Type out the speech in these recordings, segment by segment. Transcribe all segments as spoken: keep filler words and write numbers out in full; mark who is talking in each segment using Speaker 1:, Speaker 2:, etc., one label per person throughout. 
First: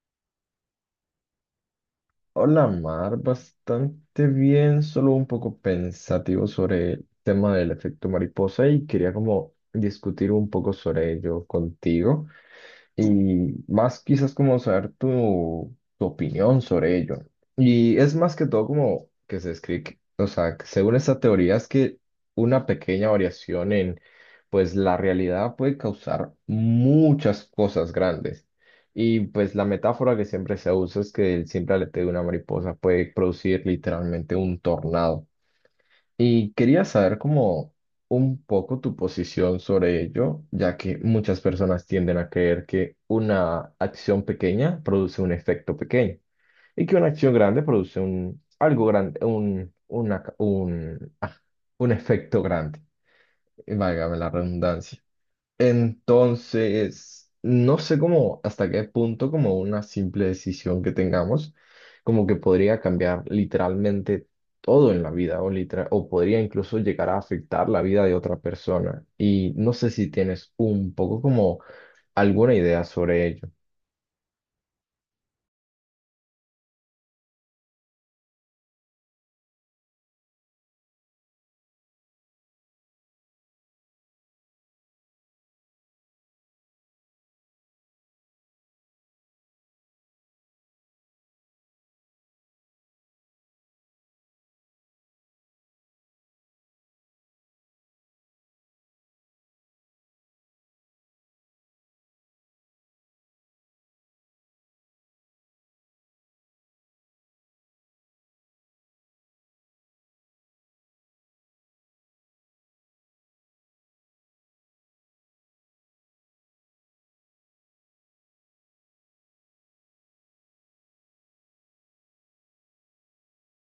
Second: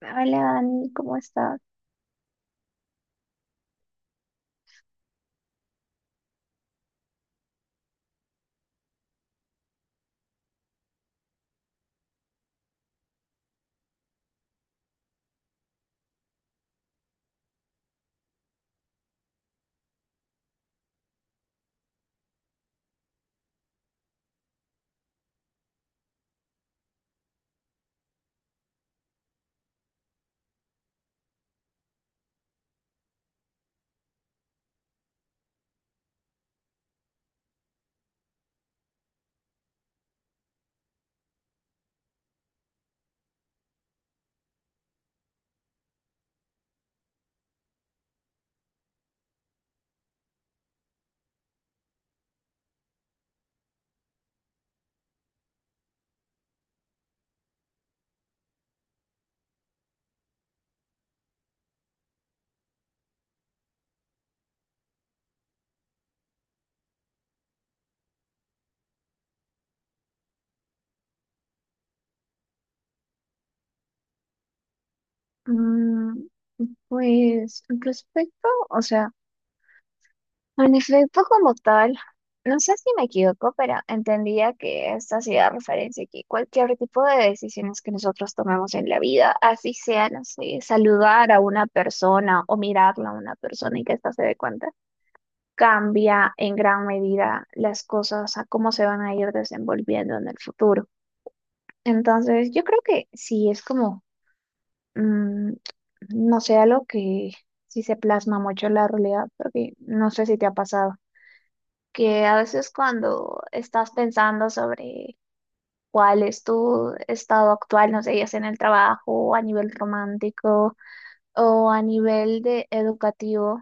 Speaker 1: Hola Dani, ¿cómo estás?
Speaker 2: Hola Mar, bastante bien, solo un poco pensativo sobre el tema del efecto mariposa y quería como discutir un poco sobre ello contigo y más quizás como saber tu, tu opinión sobre ello. Y es más que todo como que se escribe, o sea, que según esta teoría es que una pequeña variación en pues la realidad puede causar muchas cosas grandes. Y pues la metáfora que siempre se usa es que el simple aleteo de una mariposa puede producir literalmente un tornado. Y quería saber como un poco tu posición sobre ello, ya que muchas personas tienden a creer que una acción pequeña produce un efecto pequeño y que una acción grande produce un algo grande, un, una ca- un, ah, un efecto grande, válgame la redundancia. Entonces, no sé cómo, hasta qué punto, como una simple decisión que tengamos, como que podría cambiar literalmente todo en la vida o, litera- o podría incluso llegar a afectar la vida de otra persona. Y no sé si tienes un poco como alguna idea sobre ello.
Speaker 1: Mm, pues respecto, o sea, en efecto como tal, no sé si me equivoco, pero entendía que esta hacía referencia a que cualquier tipo de decisiones que nosotros tomemos en la vida, así sea, no sé, saludar a una persona o mirarla a una persona y que ésta se dé cuenta, cambia en gran medida las cosas a cómo se van a ir desenvolviendo en el futuro. Entonces, yo creo que sí es como mm, no sé, algo que sí se plasma mucho en la realidad, porque no sé si te ha pasado, que a veces cuando estás pensando sobre cuál es tu estado actual, no sé, ya sea en el trabajo, o a nivel romántico o a nivel de educativo,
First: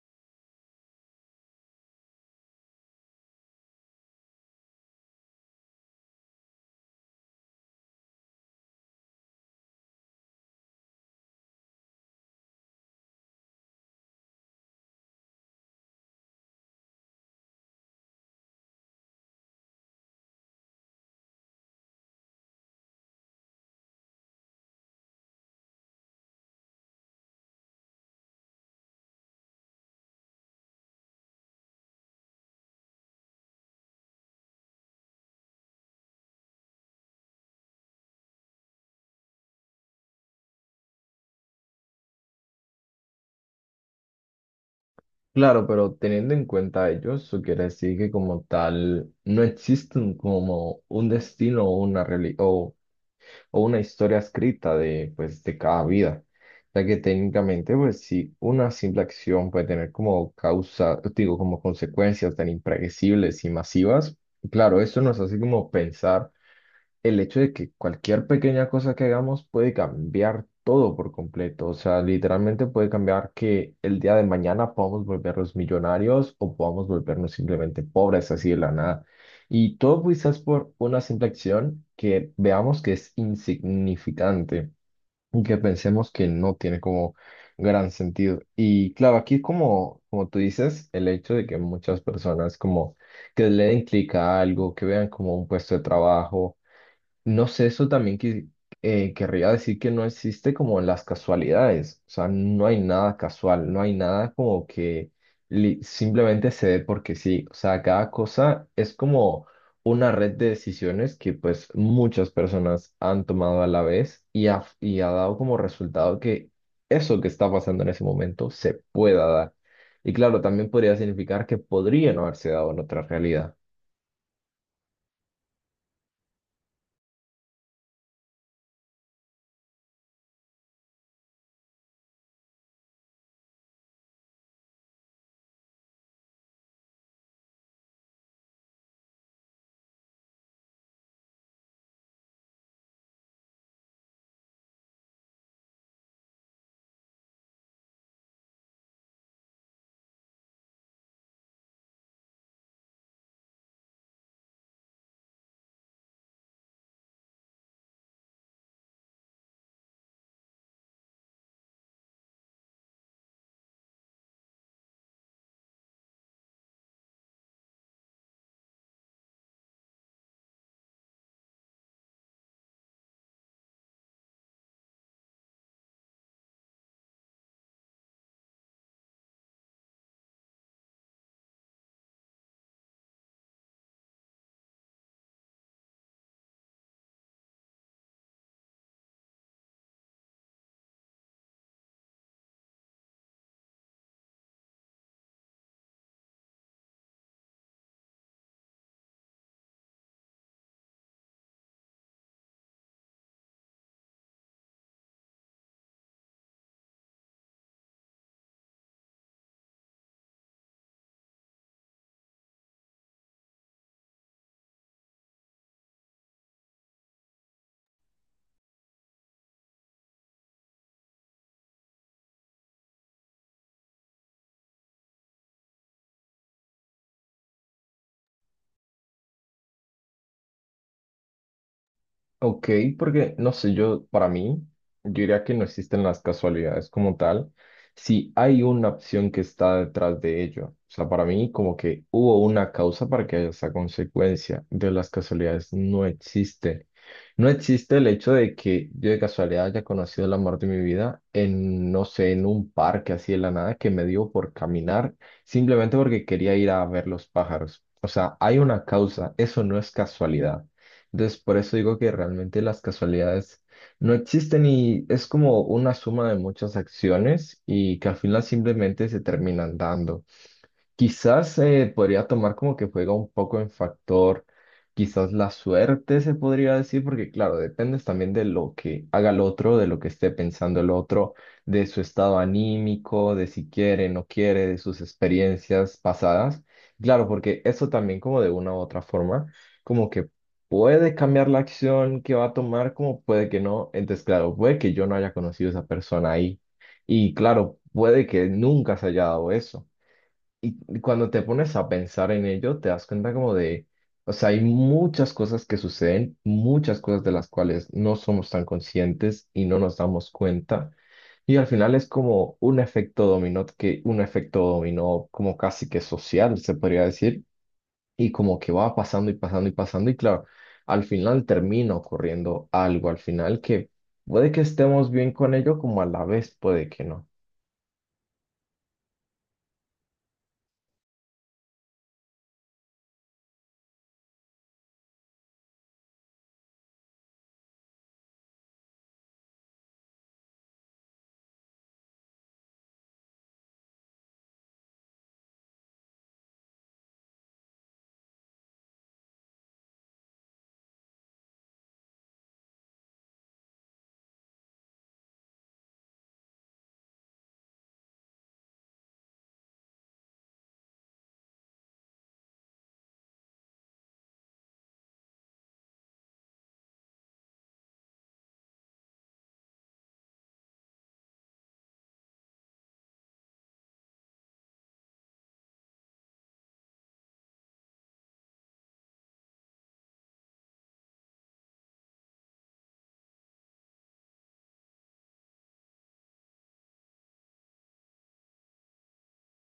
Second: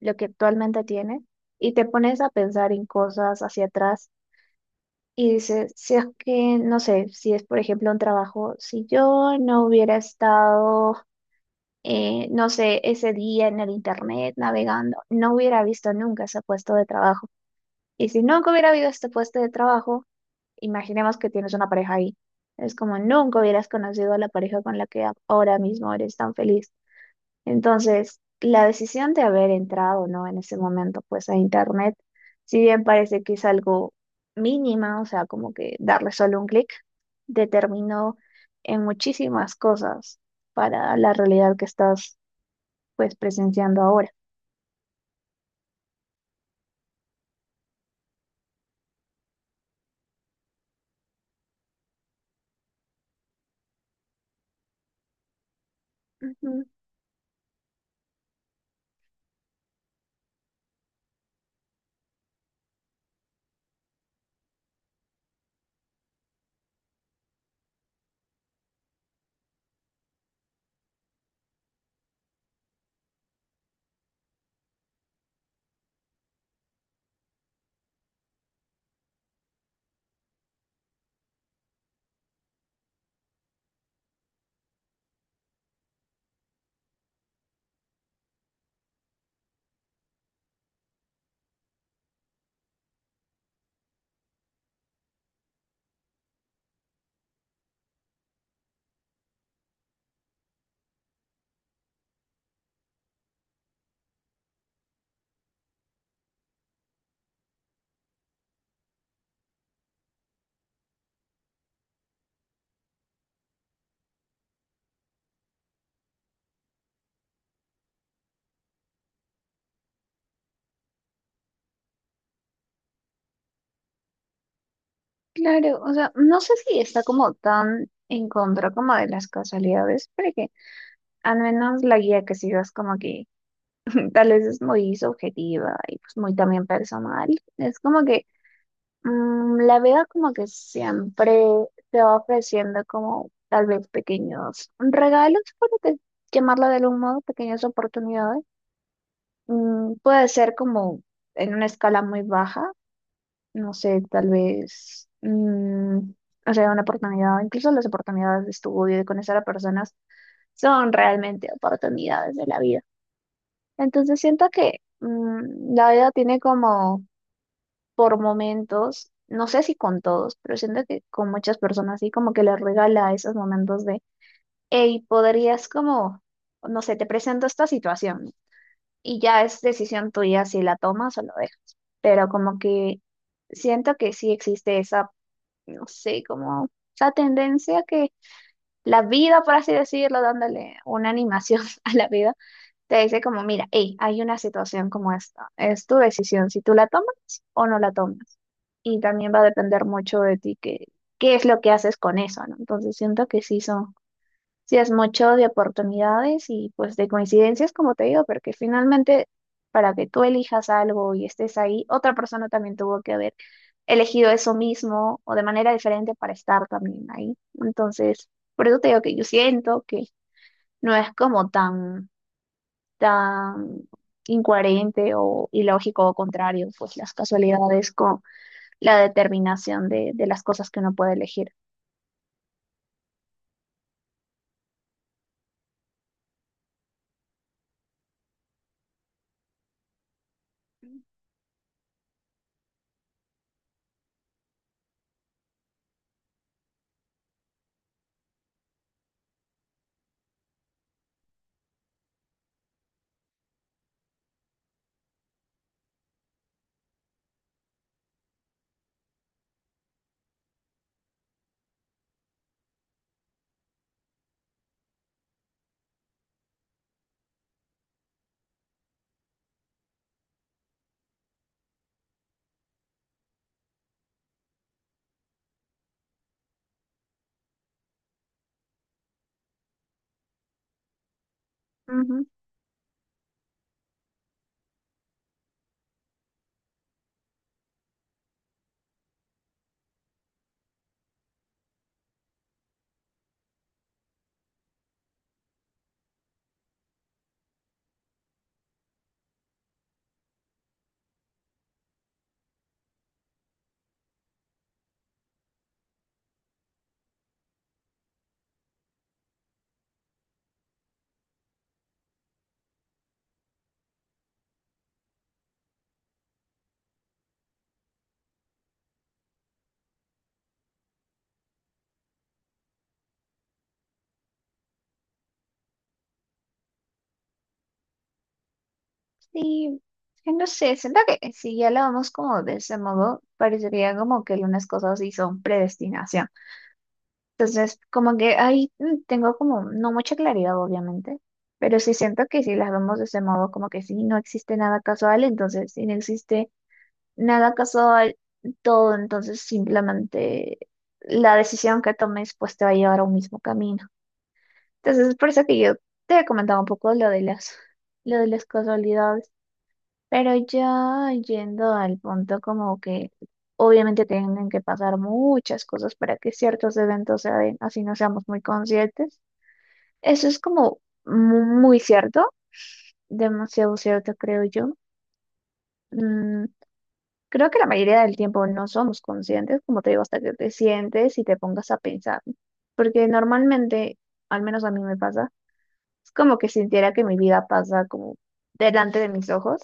Speaker 1: lo que actualmente tienes, y te pones a pensar en cosas hacia atrás. Y dices, si es que, no sé, si es por ejemplo un trabajo, si yo no hubiera estado eh, no sé, ese día en el internet navegando, no hubiera visto nunca ese puesto de trabajo. Y si nunca hubiera habido este puesto de trabajo, imaginemos que tienes una pareja ahí. Es como nunca hubieras conocido a la pareja con la que a- ahora mismo eres tan feliz. Entonces, la decisión de haber entrado, ¿no? En ese momento, pues a internet, si bien parece que es algo mínima, o sea, como que darle solo un clic, determinó en muchísimas cosas para la realidad que estás pues presenciando ahora.
Speaker 2: Claro, pero teniendo en cuenta ello, eso quiere decir que como tal no existe un- como un destino o una realidad o una historia escrita de, pues, de cada vida,
Speaker 1: Ujú.
Speaker 2: ya que técnicamente, pues, si una simple acción puede tener como causa, digo, como consecuencias tan impredecibles y masivas, claro, esto nos hace como pensar el hecho de que cualquier pequeña cosa que hagamos puede cambiar todo por completo. O sea, literalmente puede cambiar que el día de mañana podamos volvernos millonarios o podamos volvernos simplemente pobres así de la nada. Y todo quizás por una simple acción que veamos que es insignificante y que pensemos que no tiene como gran sentido. Y claro, aquí como, como tú dices, el hecho de que muchas personas como que le den clic a algo, que vean como un puesto de trabajo, no sé, eso también que, eh, querría decir que no existe como las casualidades, o sea, no hay nada casual, no hay nada como que li- simplemente se dé porque sí, o sea, cada cosa es como una red de decisiones que pues muchas personas han tomado a la vez y ha, y ha dado como resultado que eso que está pasando en ese momento se pueda dar. Y claro, también podría significar que podría no haberse dado en otra realidad.
Speaker 1: Claro, o sea, no sé si está como tan en contra como de las casualidades, pero que al menos la guía que sigas como que tal vez es muy subjetiva y pues muy también personal. Es como que mm, la vida como que siempre te va ofreciendo como tal vez pequeños regalos, por te- llamarlo de algún modo, pequeñas oportunidades. Mm, puede ser como en una escala muy baja no sé, tal vez, mm, o sea, una oportunidad, incluso las oportunidades de estudio, de conocer a personas, son realmente oportunidades de la vida. Entonces siento que mm, la vida tiene como por momentos, no sé si con todos, pero siento que con muchas personas sí, como que les regala esos momentos de, hey, podrías como, no sé, te presento esta situación y ya es decisión tuya si la tomas o lo dejas. Pero como que siento que sí existe esa no sé, como esa tendencia que la vida, por así decirlo, dándole una animación a la vida, te dice como, mira, hey, hay una situación como esta, es tu decisión si tú la tomas o no la tomas. Y también va a depender mucho de ti que, qué es lo que haces con eso, ¿no? Entonces siento que sí son, sí es mucho de oportunidades y pues de coincidencias, como te digo, porque finalmente para que tú elijas algo y estés ahí, otra persona también tuvo que haber elegido eso mismo o de manera diferente para estar también ahí. Entonces, por eso te digo que yo siento que no es como tan, tan incoherente o ilógico o contrario, pues las casualidades con la determinación de, de las cosas que uno puede elegir.
Speaker 2: Ok, porque no sé, yo para mí, yo diría que no existen las casualidades como tal, si hay una opción que está detrás de ello. O sea, para mí como que hubo una causa para que haya esa consecuencia. De las casualidades no existe. No existe el hecho de que yo de casualidad haya conocido el amor de mi vida en, no sé, en un parque así de la nada que me dio por caminar simplemente porque quería ir a ver los pájaros. O sea, hay una causa, eso no es casualidad. Entonces, por eso digo que realmente las casualidades no existen y es como una suma de muchas acciones y que al final simplemente se terminan dando. Quizás eh, podría tomar como que juega un poco en factor, quizás la suerte se podría decir, porque claro, dependes también de lo que haga el otro, de lo que esté pensando el otro, de su
Speaker 1: Ujú.
Speaker 2: estado anímico, de si quiere, no quiere, de sus experiencias pasadas. Claro, porque eso también como de una u otra forma, como que puede cambiar la acción que va a tomar, como puede que no. Entonces, claro, puede que yo no haya conocido a esa persona ahí. Y claro, puede que nunca se haya dado eso. Y cuando te pones a pensar en ello, te das cuenta como de, o sea, hay muchas cosas que suceden, muchas cosas de las cuales no somos tan conscientes y no nos damos cuenta. Y al final es como un efecto dominó, que un efecto dominó como casi que social, se podría decir, y como que va pasando y pasando y pasando. Y claro, al final termina ocurriendo algo, al final que puede que estemos bien con ello, como a la vez puede que no.
Speaker 1: Sí, eh, no sé, siento que si ya lo vamos como de ese modo, parecería como que algunas cosas sí son predestinación. Entonces, como que ahí mm, tengo como no mucha claridad, obviamente, pero sí siento que si las vemos de ese modo, como que sí, no existe nada casual, entonces si no existe nada casual, todo, entonces simplemente la decisión que tomes pues te va a llevar a un mismo camino. Entonces, es por eso que yo te he comentado un poco lo de las, lo de las casualidades. Pero ya yendo al punto como que obviamente tienen que pasar muchas cosas para que ciertos eventos se den, así no seamos muy conscientes. Eso es como mu- muy cierto, demasiado cierto creo yo. Mm, creo que la mayoría del tiempo no somos conscientes, como te digo, hasta que te sientes y te pongas a pensar. Porque normalmente, al menos a mí me pasa, es como que sintiera que mi vida pasa como delante de mis ojos,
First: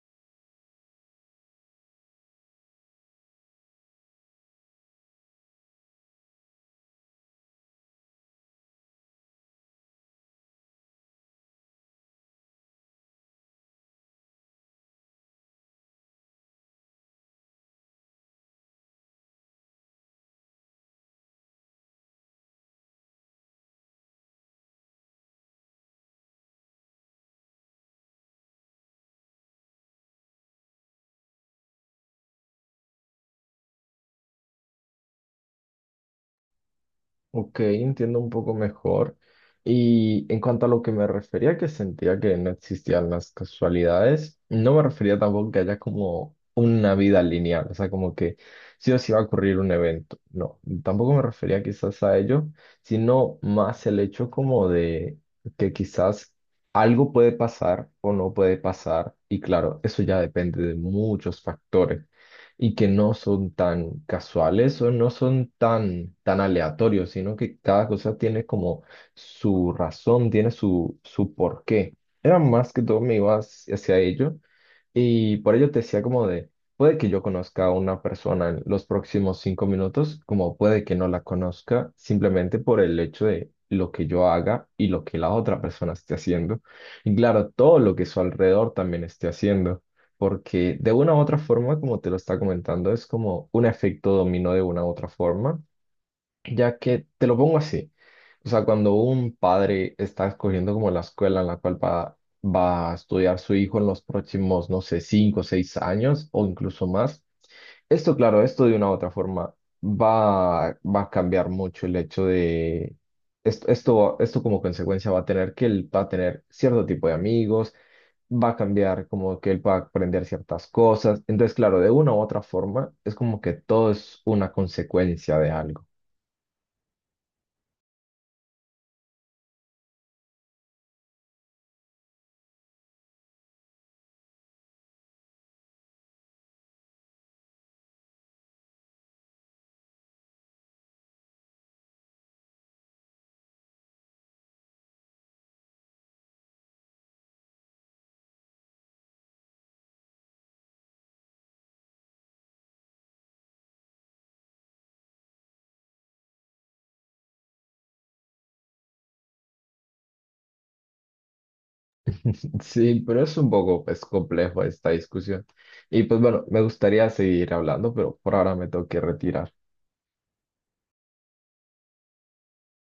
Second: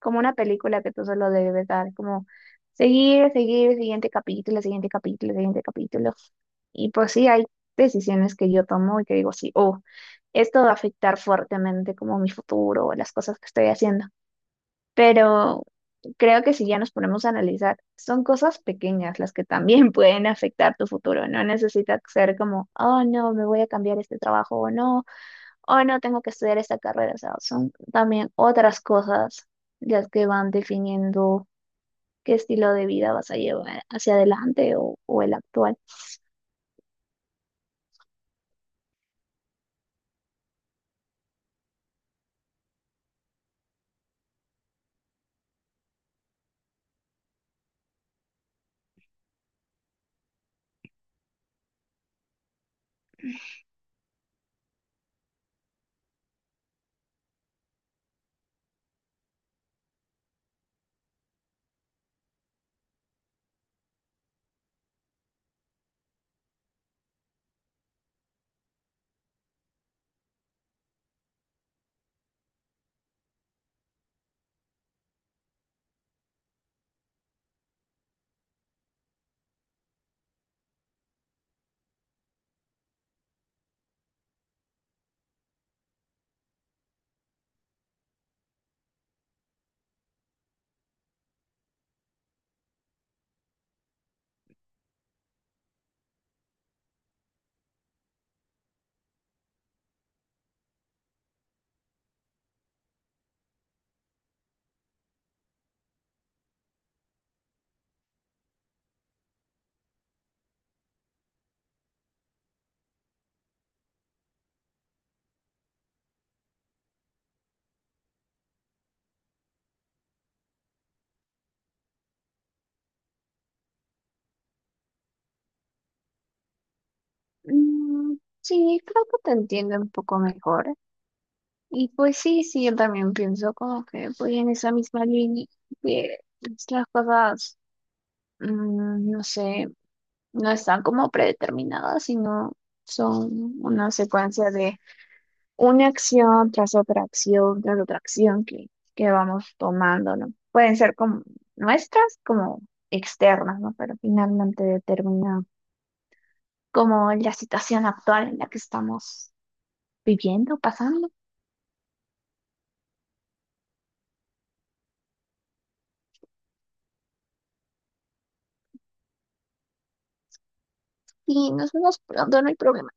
Speaker 1: como una película que tú solo debes dar, como seguir, seguir, siguiente capítulo, siguiente capítulo, siguiente capítulo. Y pues sí, hay decisiones que yo tomo y que digo, sí, oh, esto va a afectar fuertemente como mi futuro o las cosas que estoy haciendo. Pero creo que si ya nos ponemos a analizar, son cosas pequeñas las que también pueden afectar tu futuro. No necesita ser como, oh, no, me voy a cambiar este trabajo o no hoy no tengo que estudiar esta carrera, o sea, son también otras cosas las que van definiendo qué estilo de vida vas a llevar hacia adelante o, o el actual.
Speaker 2: Ok, entiendo un poco mejor. Y en cuanto a lo que me refería, que sentía que no existían las casualidades, no me refería tampoco que haya como una vida lineal, o sea, como que sí o sí va a ocurrir un evento. No, tampoco me refería quizás a ello, sino más el hecho como de que quizás algo puede pasar o no puede pasar, y claro, eso ya depende de muchos factores y que no son tan casuales o no son tan, tan aleatorios, sino que cada cosa tiene como su razón, tiene su, su porqué. Era más que todo me iba hacia hacia ello y por ello te decía como de, puede que yo conozca a una persona en los próximos cinco minutos, como puede que no la conozca, simplemente por el hecho de lo que yo haga y lo que la otra persona esté haciendo. Y claro, todo lo que su alrededor también esté haciendo porque de una u otra forma, como te lo está comentando, es como un efecto dominó de una u otra forma, ya que te lo pongo así. O sea, cuando un padre está escogiendo como la escuela en la cual va, va a estudiar su hijo en los próximos, no sé, cinco o seis años o incluso más, esto, claro, esto de una u otra forma va, va a cambiar mucho el hecho de esto, esto, esto como consecuencia va a tener que él va a tener cierto tipo de amigos, va a cambiar como que él va a aprender ciertas cosas. Entonces, claro, de una u otra forma es como que todo es una consecuencia de algo.
Speaker 1: Mm, sí, creo que te entiendo un poco mejor. Y pues sí, sí, yo también pienso como que voy en esa misma línea, que pues, las cosas, mm, no sé, no están como predeterminadas, sino son una secuencia de una acción tras otra acción, tras otra acción que, que vamos tomando, ¿no? Pueden ser como nuestras, como externas, ¿no? Pero finalmente determina como la situación actual en la que estamos viviendo, pasando,
Speaker 2: Sí, pero es un poco pues, complejo esta discusión. Y pues bueno, me gustaría seguir hablando, pero por ahora me tengo que retirar.
Speaker 1: y nos vemos pronto, no hay problema.